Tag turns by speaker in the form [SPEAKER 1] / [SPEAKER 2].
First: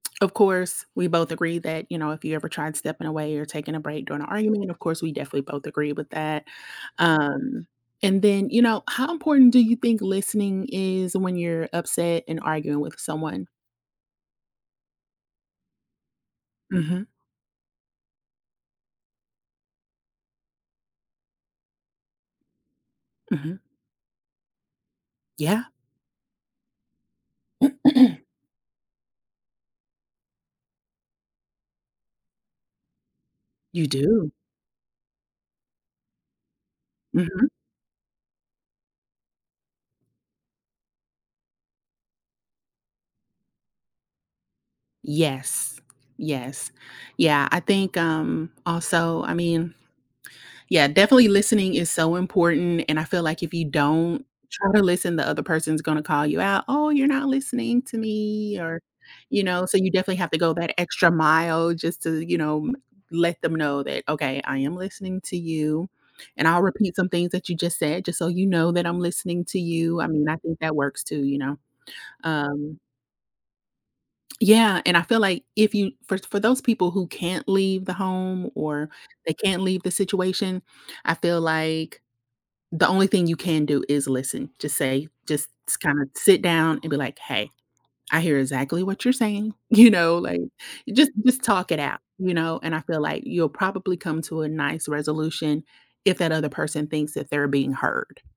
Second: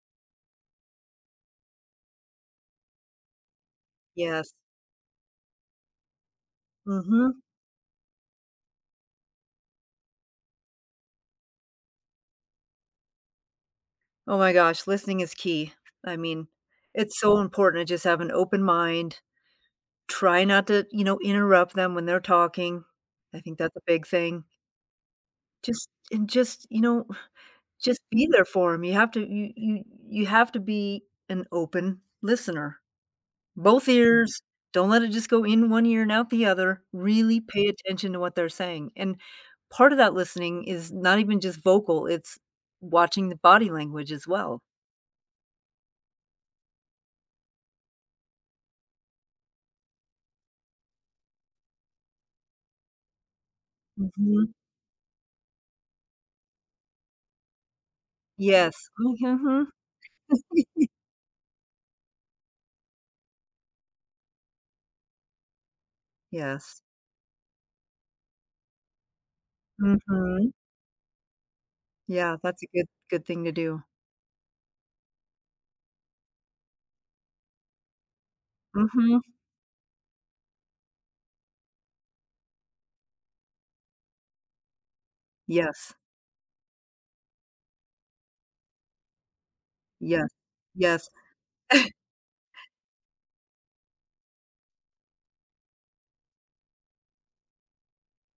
[SPEAKER 1] Of course, we both agree that, you know, if you ever tried stepping away or taking a break during an
[SPEAKER 2] Yes.
[SPEAKER 1] argument, of course we definitely both agree with that.
[SPEAKER 2] Mhm.
[SPEAKER 1] Um, and then you know, how important do you think listening is when you're upset and arguing with someone?
[SPEAKER 2] Oh my gosh, listening is key. I mean,
[SPEAKER 1] Mhm.
[SPEAKER 2] it's so important to just have an open mind, try not to, you know, interrupt them when they're talking. I think
[SPEAKER 1] Mhm.
[SPEAKER 2] that's a big thing.
[SPEAKER 1] Yeah.
[SPEAKER 2] Just and just, you know, just be there for 'em, you have to you you you have to be an open listener,
[SPEAKER 1] You
[SPEAKER 2] both
[SPEAKER 1] do.
[SPEAKER 2] ears, don't let it just go in one ear and out the other, really
[SPEAKER 1] Mhm.
[SPEAKER 2] pay attention to what they're saying, and part of that listening is not even just vocal, it's watching the body language as well.
[SPEAKER 1] Yes, yes. Yeah, I think, um, also, I mean Yeah, definitely listening is so important and I feel, like, if you don't
[SPEAKER 2] Mhm.
[SPEAKER 1] try to listen, the other person's gonna call you out, "Oh, you're not listening to me,"
[SPEAKER 2] Yes,
[SPEAKER 1] or,
[SPEAKER 2] m
[SPEAKER 1] you know,
[SPEAKER 2] mhm.
[SPEAKER 1] so you definitely have to go that extra mile just to, you know, let them know that, "Okay, I am listening to you, and I'll
[SPEAKER 2] Yes.
[SPEAKER 1] repeat some things that you just said, just so you know that I'm listening to you." I mean, I
[SPEAKER 2] Mhm.
[SPEAKER 1] think that works too, you know?
[SPEAKER 2] Yeah, that's a
[SPEAKER 1] Um
[SPEAKER 2] good good thing to do.
[SPEAKER 1] Yeah, and I feel, like, if you for for those people who can't leave the home or
[SPEAKER 2] Mhm.
[SPEAKER 1] they can't leave the situation, I feel, like, the only thing you can do is listen, just say just
[SPEAKER 2] Yes.
[SPEAKER 1] kinda sit down and be, like, "Hey, I hear exactly what you're saying," you know,
[SPEAKER 2] Yes,
[SPEAKER 1] like,
[SPEAKER 2] yes.
[SPEAKER 1] just just talk it out, you know, and I feel, like, you'll probably come to a nice resolution if that other person thinks that they're being heard.